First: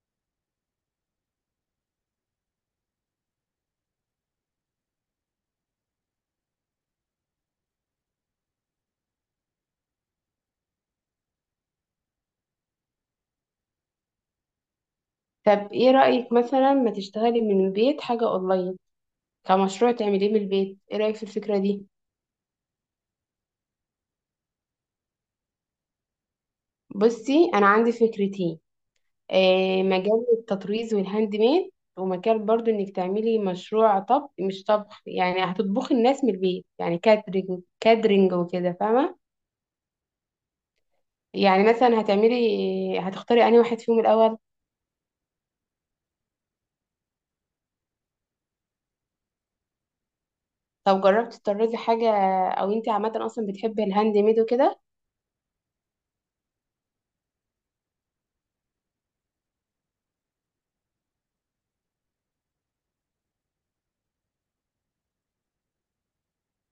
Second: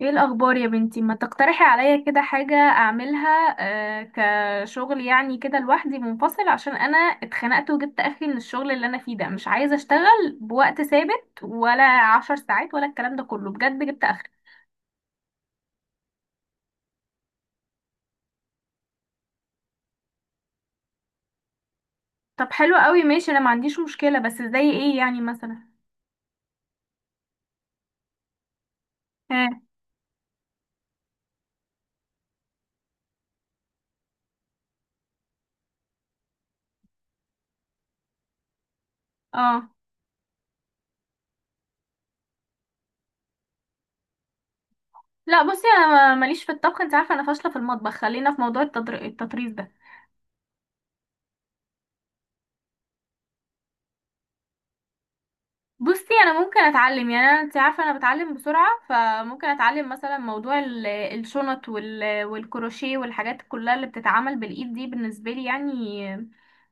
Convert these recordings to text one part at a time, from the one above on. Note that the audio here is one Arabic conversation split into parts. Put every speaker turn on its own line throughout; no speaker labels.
ايه الاخبار يا بنتي؟ ما تقترحي عليا كده حاجة اعملها. آه، كشغل يعني كده لوحدي منفصل، عشان انا اتخنقت وجبت اخري من الشغل اللي انا فيه ده. مش عايزة اشتغل بوقت ثابت، ولا عشر ساعات، ولا الكلام ده كله. بجد جبت اخري.
طب ايه رأيك مثلا ما تشتغلي من البيت حاجة اونلاين، كمشروع تعمليه من البيت؟ ايه رأيك في الفكرة دي؟
طب حلو قوي، ماشي، انا ما عنديش مشكلة، بس زي ايه يعني مثلا؟
بصي انا عندي فكرتين.
ها.
آه، مجال التطريز والهاند ميد، ومجال برضو انك تعملي مشروع طبخ. مش طبخ يعني هتطبخي، الناس من البيت يعني، كاترينج. كاترينج وكده فاهمة.
اه.
مثلا هتعملي، هتختاري انهي واحد فيهم الاول؟
لا بصي، انا ماليش في الطبخ، انت عارفة انا فاشلة في المطبخ. خلينا في موضوع التطريز ده.
طب جربتي تطرزي حاجة؟ او انت عامة اصلا بتحبي الهاند ميد وكده؟
بصي انا ممكن اتعلم، يعني انا انت عارفه انا بتعلم بسرعه، فممكن اتعلم مثلا موضوع الشنط والكروشيه والحاجات كلها اللي بتتعمل بالايد دي بالنسبه لي يعني.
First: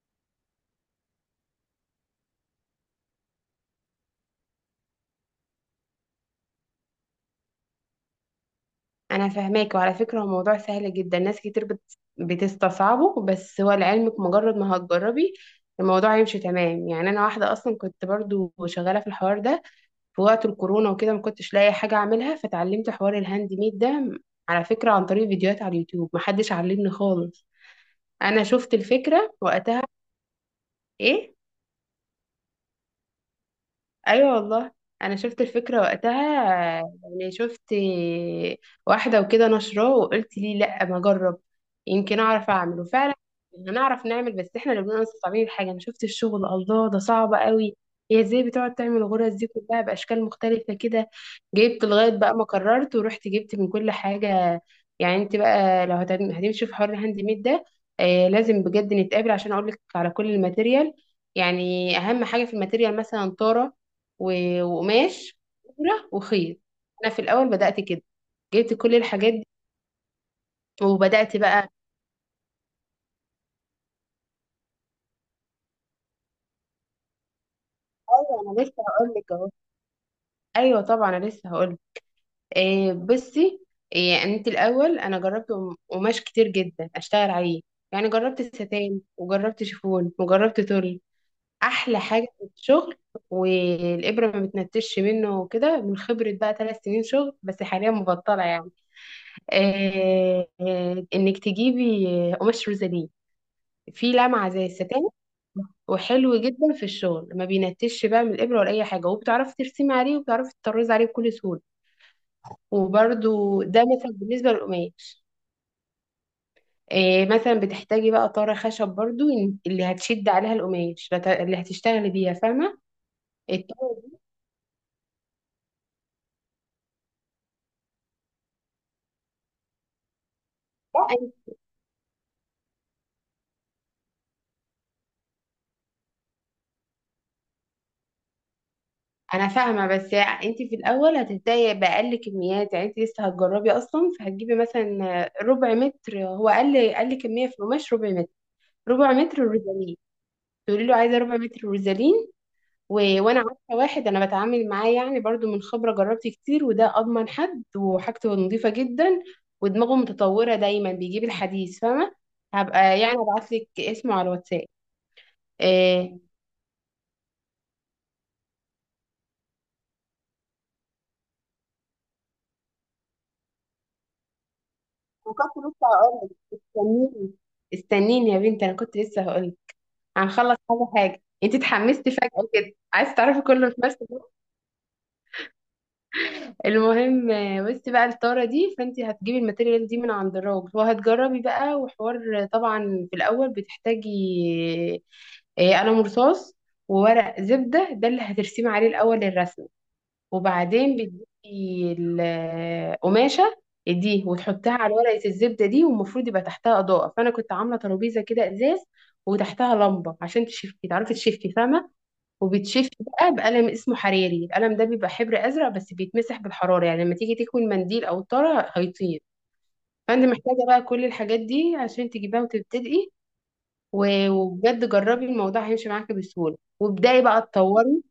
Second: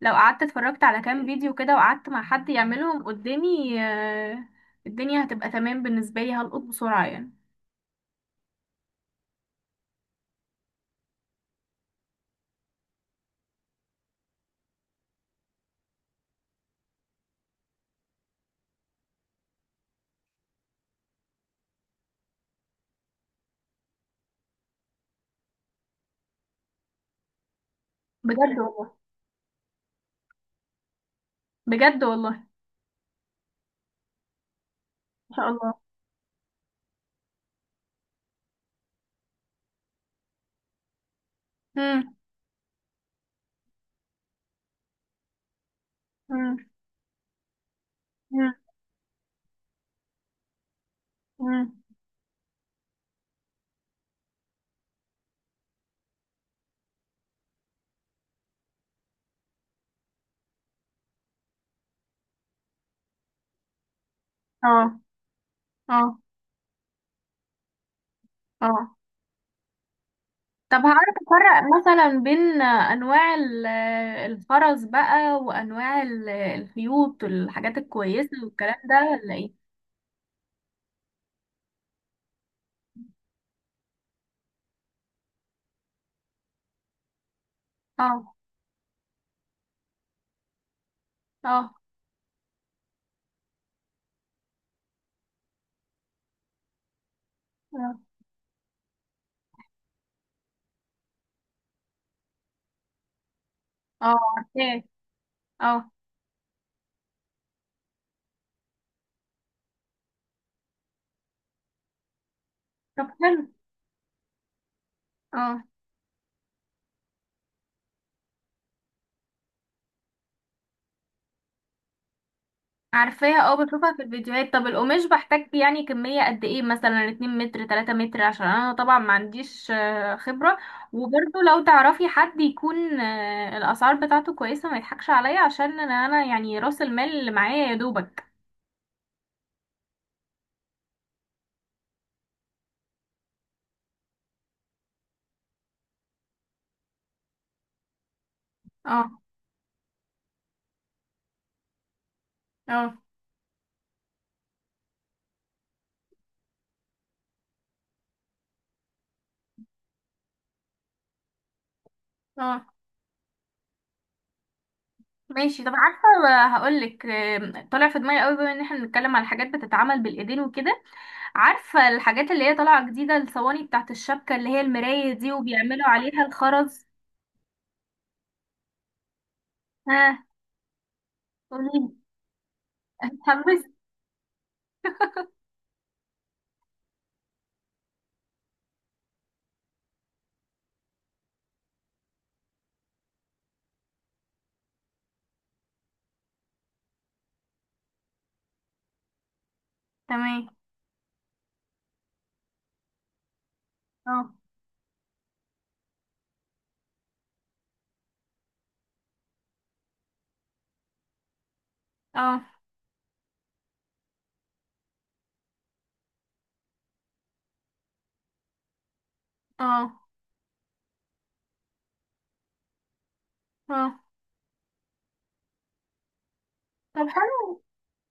لو قعدت اتفرجت على كام فيديو كده، وقعدت مع حد يعملهم قدامي الدنيا هتبقى تمام بالنسبه لي، هلقط بسرعه يعني.
انا فاهماك، وعلى فكره هو موضوع سهل جدا. ناس كتير بتستصعبه، بس هو لعلمك مجرد ما هتجربي الموضوع هيمشي تمام. يعني انا واحده اصلا كنت برضو شغاله في الحوار ده في وقت الكورونا وكده، ما كنتش لاقي حاجه اعملها فتعلمت حوار الهاند ميد ده على فكره عن طريق فيديوهات على اليوتيوب، محدش علمني خالص. انا
بجد
شفت
والله.
الفكره وقتها. ايه؟
بجد والله.
ايوه والله، انا
ما
شفت
شاء
الفكره
الله.
وقتها. يعني شفت واحده وكده نشراه، وقلت ليه لا ما اجرب؟
مم.
يمكن اعرف اعمل، وفعلا هنعرف نعمل، بس احنا اللي بنبقى مصعبين الحاجه. انا شفت الشغل
مم.
الله ده صعب قوي. هي ازاي
مم.
بتقعد تعمل الغرز دي كلها باشكال مختلفه كده؟
مم.
جبت لغايه بقى ما قررت ورحت جبت من كل حاجه. يعني انت بقى لو هتمشي في حوار الهاند ميد ده، آه لازم بجد نتقابل عشان اقول لك على كل الماتيريال. يعني اهم حاجه في الماتيريال مثلا طاره
اه.
وقماش
اه.
وابره وخيط. انا في الاول بدات كده، جبت كل
اه.
الحاجات دي
طب هعرف
وبدات بقى.
افرق مثلا بين انواع الخرز بقى، وانواع الخيوط والحاجات الكويسه
ايوه انا
والكلام
لسه
ده،
هقول لك
ولا
اهو.
ايه؟
ايوه طبعا انا لسه هقول لك. إيه بصي، إيه انت الاول، انا جربت قماش كتير جدا اشتغل عليه، يعني
اه.
جربت ستان وجربت شيفون وجربت تول.
اه.
احلى حاجه في الشغل والابره ما بتنتش منه وكده، من خبره بقى 3 سنين شغل، بس حاليا
اه.
مبطله يعني. إيه انك تجيبي قماش روزالين،
اه
في لمعة زي
عارفاه.
الستان
اه
وحلو جدا في الشغل، ما بينتش بقى من الإبرة ولا أي حاجة، وبتعرفي ترسمي عليه وبتعرفي تطرزي عليه بكل سهولة.
طب حلو.
وبرده ده مثلا بالنسبة للقماش.
اه
إيه مثلا بتحتاجي بقى طارة خشب برضو، اللي هتشد عليها القماش، اللي هتشتغلي بيها فاهمة،
عارفاها، اه بشوفها
الطارة
في
دي.
الفيديوهات. طب القماش بحتاج يعني كميه قد ايه؟ مثلا 2 متر 3 متر، عشان انا طبعا ما عنديش خبره.
بقى
وبرضه لو تعرفي حد يكون الاسعار بتاعته كويسه، ما يضحكش عليا، عشان انا يعني راس المال اللي معايا يا دوبك.
أنا فاهمة، بس أنت في الأول هتبدأي بأقل كميات، يعني أنت لسه هتجربي أصلا فهتجيبي مثلا ربع متر. هو أقل كمية في القماش ربع متر.
اه.
ربع متر روزالين، تقولي له عايزة ربع متر روزالين. و...
اه.
وانا عارفه واحد انا بتعامل معاه يعني، برضو من خبره جربت كتير، وده اضمن حد وحاجته نظيفه جدا، ودماغه متطوره دايما بيجيب الحديث فاهمه.
اه.
هبقى يعني ابعت لك اسمه على الواتساب.
ماشي، طب عارفه،
إيه.
هقول لك. طالع في دماغي قوي، بما ان احنا بنتكلم على حاجات بتتعمل بالايدين وكده، عارفه الحاجات اللي هي طالعه جديده، الصواني بتاعت الشبكه، اللي هي المرايه دي،
وكنت
وبيعملوا
لسه هقول
عليها
لك،
الخرز.
استنيني، استنيني يا بنتي، انا كنت لسه هقول لك.
ها.
هنخلص حاجه حاجه، انت
قولي.
اتحمستي فجاه كده عايز تعرفي
اتحمست.
كله في نفس. المهم بصي بقى الطاره دي، فانت هتجيبي الماتيريال دي من عند الراجل وهتجربي بقى. وحوار طبعا في الاول بتحتاجي قلم رصاص وورق زبده، ده اللي هترسمي عليه الاول الرسمه.
تمام.
وبعدين بتجيبي القماشه دي
اه.
وتحطها على ورقه الزبده دي، والمفروض يبقى تحتها اضاءه، فانا كنت عامله ترابيزه كده ازاز وتحتها لمبه عشان تشفي، تعرفي تشفي فاهمه.
اه.
وبيتشفي بقى بقلم اسمه حراري، القلم ده بيبقى حبر ازرق بس بيتمسح بالحراره، يعني لما تيجي تكوي المنديل او الطاره هيطير.
اه.
فانت محتاجه بقى كل الحاجات دي عشان تجيبها وتبتدئي.
اه
وبجد جربي الموضوع هيمشي معاكي بسهوله،
طب
وابداي بقى
حلو.
تطوري.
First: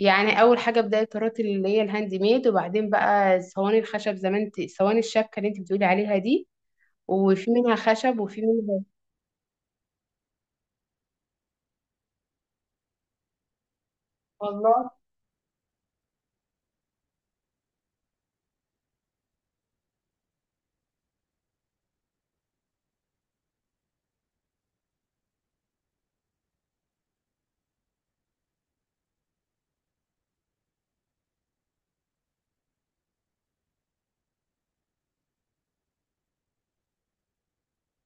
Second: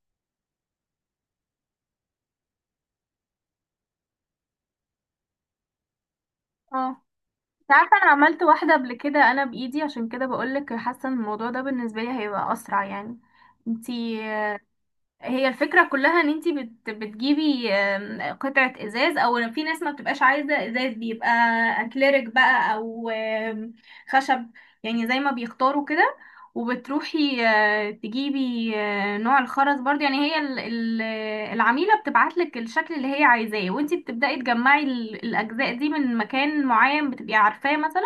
يعني اول حاجه ابداي الطرات اللي هي الهاند ميد، وبعدين بقى صواني الخشب زي ما انت، صواني الشبكه اللي انت بتقولي عليها دي،
اه.
وفي
انت
منها
عارفه انا
خشب وفي
عملت واحده
منها.
قبل كده، انا بايدي، عشان كده بقول لك حاسه ان الموضوع ده بالنسبه لي هيبقى اسرع يعني. انتي،
والله
هي الفكرة كلها ان انتي بتجيبي قطعة ازاز، او في ناس ما بتبقاش عايزة ازاز، بيبقى اكليريك بقى، او خشب، يعني زي ما بيختاروا كده. وبتروحي تجيبي نوع الخرز برضه. يعني هي العميلة بتبعتلك الشكل اللي هي عايزاه، وانتي بتبدأي تجمعي الأجزاء دي من مكان معين بتبقي عارفاه. مثلا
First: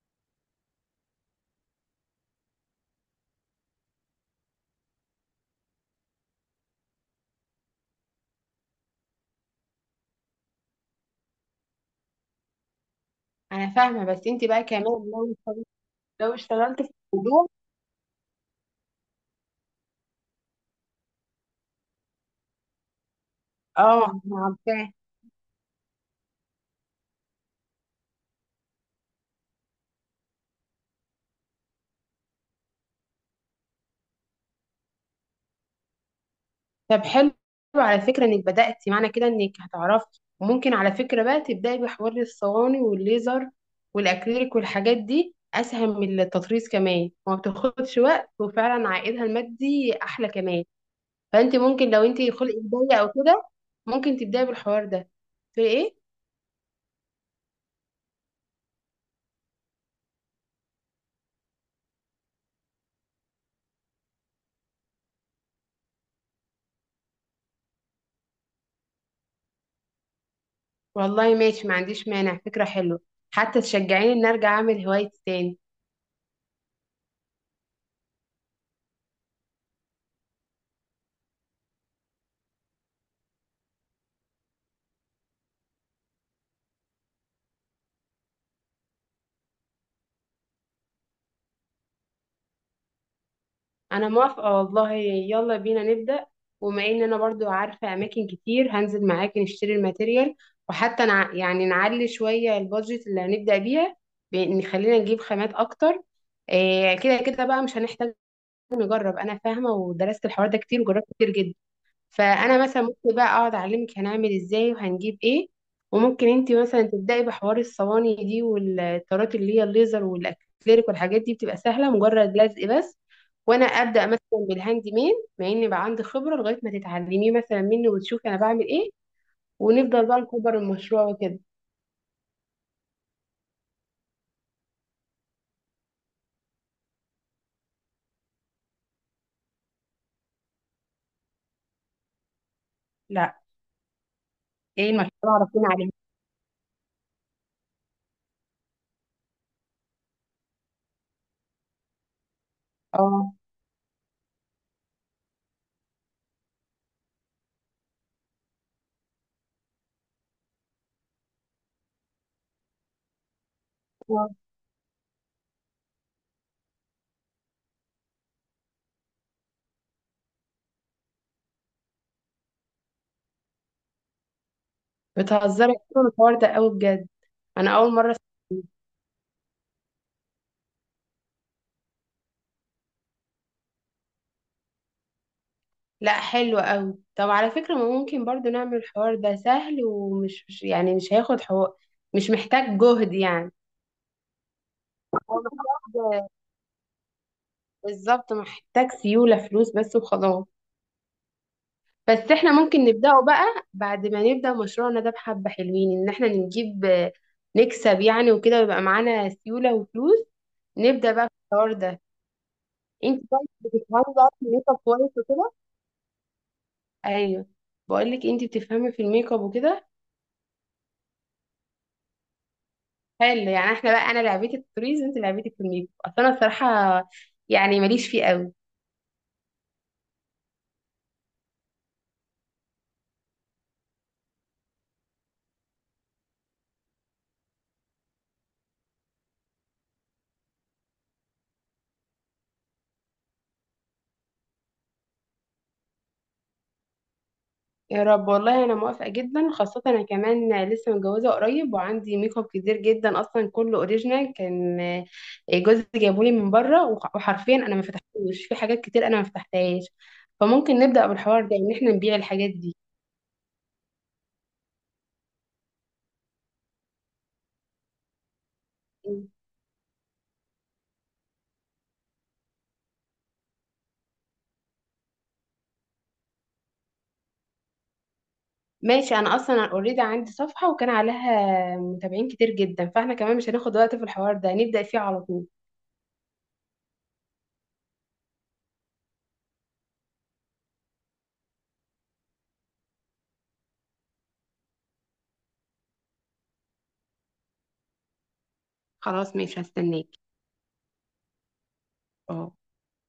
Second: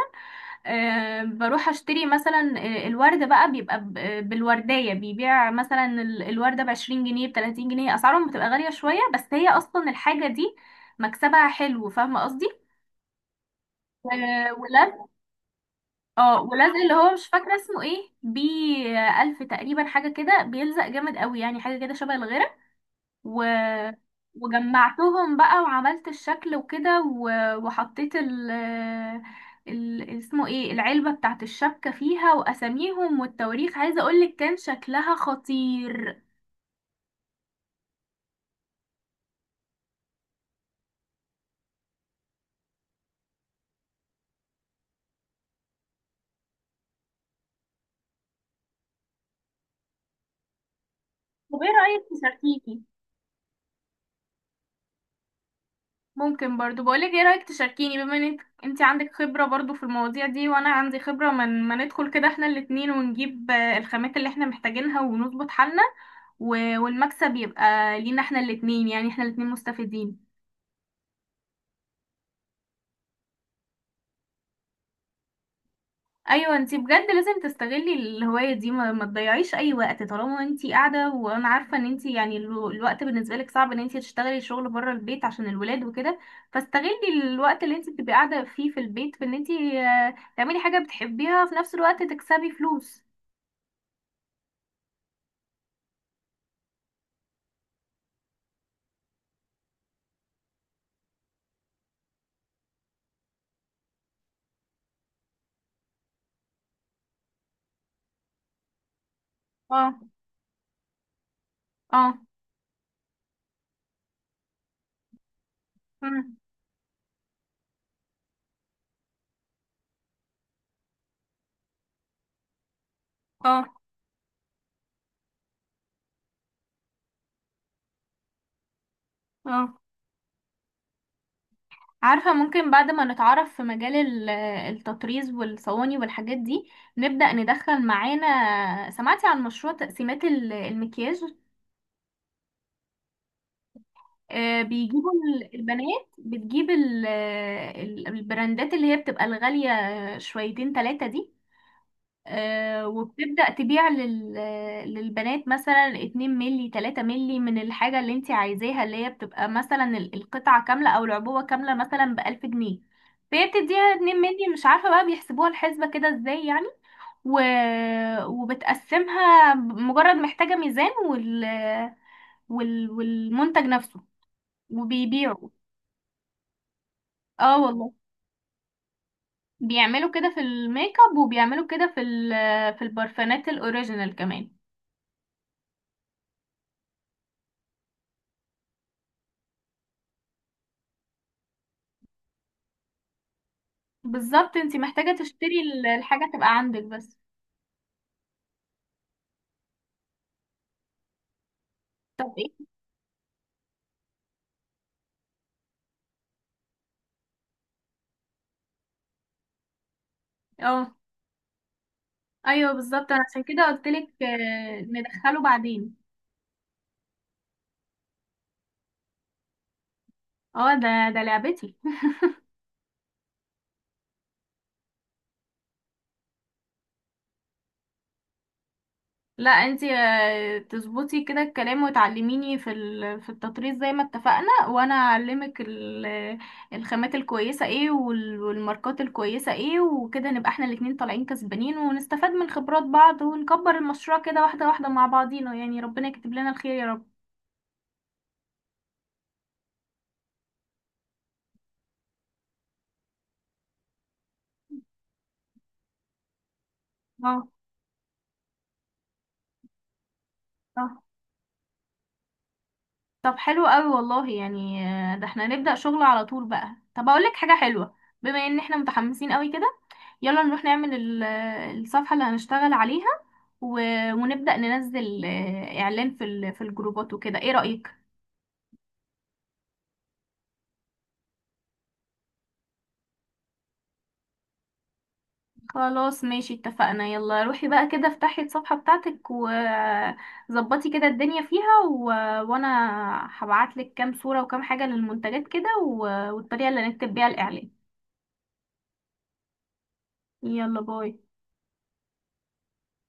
بروح اشتري مثلا الورد بقى، بيبقى بالوردية. بيبيع مثلا الوردة بعشرين جنيه بتلاتين جنيه، اسعارهم بتبقى غالية شوية، بس هي اصلا الحاجة دي مكسبها حلو، فاهمة قصدي؟
انا فاهمه، بس انت بقى كمان
ولاد.
لو
اه ولاد
اشتغلت في
اللي هو مش
الموضوع.
فاكرة اسمه ايه، بي ألف تقريبا، حاجة كده بيلزق جامد قوي، يعني حاجة كده شبه الغيرة. و...
اه عارفاه.
وجمعتهم بقى وعملت الشكل وكده، وحطيت اسمه ايه، العلبة بتاعت الشبكة، فيها واساميهم والتواريخ. عايزة اقولك كان شكلها خطير.
طب حلو، على فكرة انك بدأتي معنى كده انك هتعرفي، وممكن على فكرة بقى تبدأي بحوار الصواني والليزر والاكريليك والحاجات دي، اسهل من التطريز كمان وما بتاخدش وقت، وفعلا عائدها المادي احلى كمان. فانت
طب ايه
ممكن لو
رأيك
انت خلق
تشاركيني؟
بداية او كده، ممكن تبدأي بالحوار ده. في ايه؟
ممكن برضو بقولك، ايه رأيك تشاركيني؟ بما انك انت عندك خبرة برضو في المواضيع دي، وانا عندي خبرة، من ما ندخل كده احنا الاتنين، ونجيب الخامات اللي احنا محتاجينها، ونظبط حالنا، والمكسب يبقى لينا احنا الاتنين، يعني احنا الاتنين مستفيدين.
والله ماشي ما عنديش مانع، فكرة حلوة، حتى تشجعيني ان ارجع اعمل هوايتي تاني.
ايوه انتي بجد لازم تستغلي الهوايه دي، ما تضيعيش اي وقت طالما انتي قاعده. وانا عارفه ان انتي يعني الوقت بالنسبه لك صعب ان انتي تشتغلي شغل بره البيت عشان الولاد وكده. فاستغلي الوقت اللي انتي بتبقي قاعده فيه في البيت، في ان انتي تعملي حاجه بتحبيها، في نفس الوقت تكسبي فلوس.
انا موافقة والله، يلا بينا نبدأ. وما ان انا برضو عارفة اماكن كتير هنزل معاكي نشتري الماتيريال، وحتى يعني نعلي شوية البادجت اللي هنبدأ بيها، بان خلينا نجيب خامات اكتر. إيه كده كده بقى، مش هنحتاج نجرب، انا فاهمة
اه.
ودرست الحوار ده كتير وجربت كتير جدا.
اه.
فانا مثلا ممكن بقى اقعد اعلمك هنعمل ازاي وهنجيب ايه، وممكن
مم.
انت مثلا تبداي بحوار الصواني دي والطارات اللي هي الليزر والاكريليك، والحاجات دي بتبقى سهله مجرد لزق بس.
اه.
وانا ابدا مثلا بالهاند ميد مع اني بقى عندي خبره، لغايه ما تتعلميه مثلا مني وتشوفي انا بعمل ايه،
اه.
ونفضل بقى نكبر المشروع وكده.
عارفة، ممكن بعد ما نتعرف في مجال التطريز والصواني والحاجات دي، نبدأ ندخل معانا. سمعتي عن مشروع تقسيمات المكياج؟
لا، ايه
بيجيبوا
المشروع؟ عرفنا عليه.
البنات، بتجيب البراندات اللي هي بتبقى الغالية شويتين تلاتة دي،
اه.
وبتبدأ تبيع للبنات مثلا 2 ملي 3 ملي من الحاجة اللي انت عايزاها، اللي هي بتبقى مثلا القطعة كاملة أو العبوة كاملة مثلا بألف جنيه. فهي بتديها 2
آه.
ملي، مش عارفة بقى بيحسبوها الحسبة كده ازاي يعني. و... وبتقسمها، مجرد محتاجة ميزان والمنتج نفسه، وبيبيعه.
بتهزري أصلاً، الحوار ده قوي بجد،
اه
انا
والله.
اول مره أسمع.
بيعملوا كده في الميك اب، وبيعملوا كده في في البرفانات الاوريجينال كمان.
لا حلو قوي، طب على فكرة ما ممكن برضو نعمل الحوار ده سهل، ومش مش- يعني مش هياخد حوار، مش محتاج جهد يعني.
بالظبط، انتي محتاجة
هو
تشتري
محتاج،
الحاجة تبقى عندك بس.
بالظبط محتاج سيولة فلوس بس وخلاص. بس
طب
احنا
ايه؟
ممكن نبدأه بقى بعد ما نبدأ مشروعنا ده بحبة حلوين، ان احنا نجيب نكسب يعني وكده، ويبقى معانا سيولة وفلوس
اه
نبدأ بقى في الحوار ده.
ايوه بالظبط، انا
انت
عشان
طيب
كده
بتفهمي
قلتلك
بقى في الميك اب كويس
ندخله
وكده؟
بعدين.
ايوه، بقول لك انت بتفهمي في الميك اب وكده.
اه، ده لعبتي.
حلو، يعني احنا بقى انا لعبتي التوريز وانت لعبتي الكوميدي، اصل انا الصراحه يعني ماليش فيه قوي.
لا انتي تظبطي كده الكلام، وتعلميني في في التطريز زي ما اتفقنا، وانا اعلمك الخامات الكويسه ايه، والماركات الكويسه ايه، وكده نبقى احنا الاتنين طالعين كسبانين، ونستفاد من خبرات بعض، ونكبر المشروع كده واحده واحده مع بعضينا، يعني ربنا يكتب لنا الخير يا رب.
يا رب والله، انا موافقه جدا، خاصه انا كمان لسه متجوزه قريب وعندي ميك اب كتير جدا اصلا، كله اوريجينال كان، جوزي جابولي من بره،
اه.
وحرفيا انا ما فتحتوش، في حاجات كتير انا ما فتحتهاش. فممكن
اه.
نبدا بالحوار ده ان احنا نبيع الحاجات دي.
طب حلو قوي والله، يعني ده احنا نبدأ شغل على طول بقى. طب اقول لك حاجة حلوة، بما ان احنا متحمسين قوي كده، يلا نروح نعمل الصفحة اللي هنشتغل عليها، و... ونبدأ ننزل اعلان في في الجروبات وكده، ايه رأيك؟
ماشي، انا اصلا اوريدي عندي صفحه وكان عليها متابعين كتير جدا، فاحنا كمان مش هناخد وقت في الحوار ده، نبدا فيه على طول.
خلاص ماشي، اتفقنا. يلا روحي بقى كده، افتحي الصفحة بتاعتك وظبطي كده الدنيا فيها، وانا هبعتلك كام صورة وكام حاجة للمنتجات كده، والطريقة اللي هنكتب بيها الاعلان.
خلاص ماشي هستناك.
يلا باي.
اه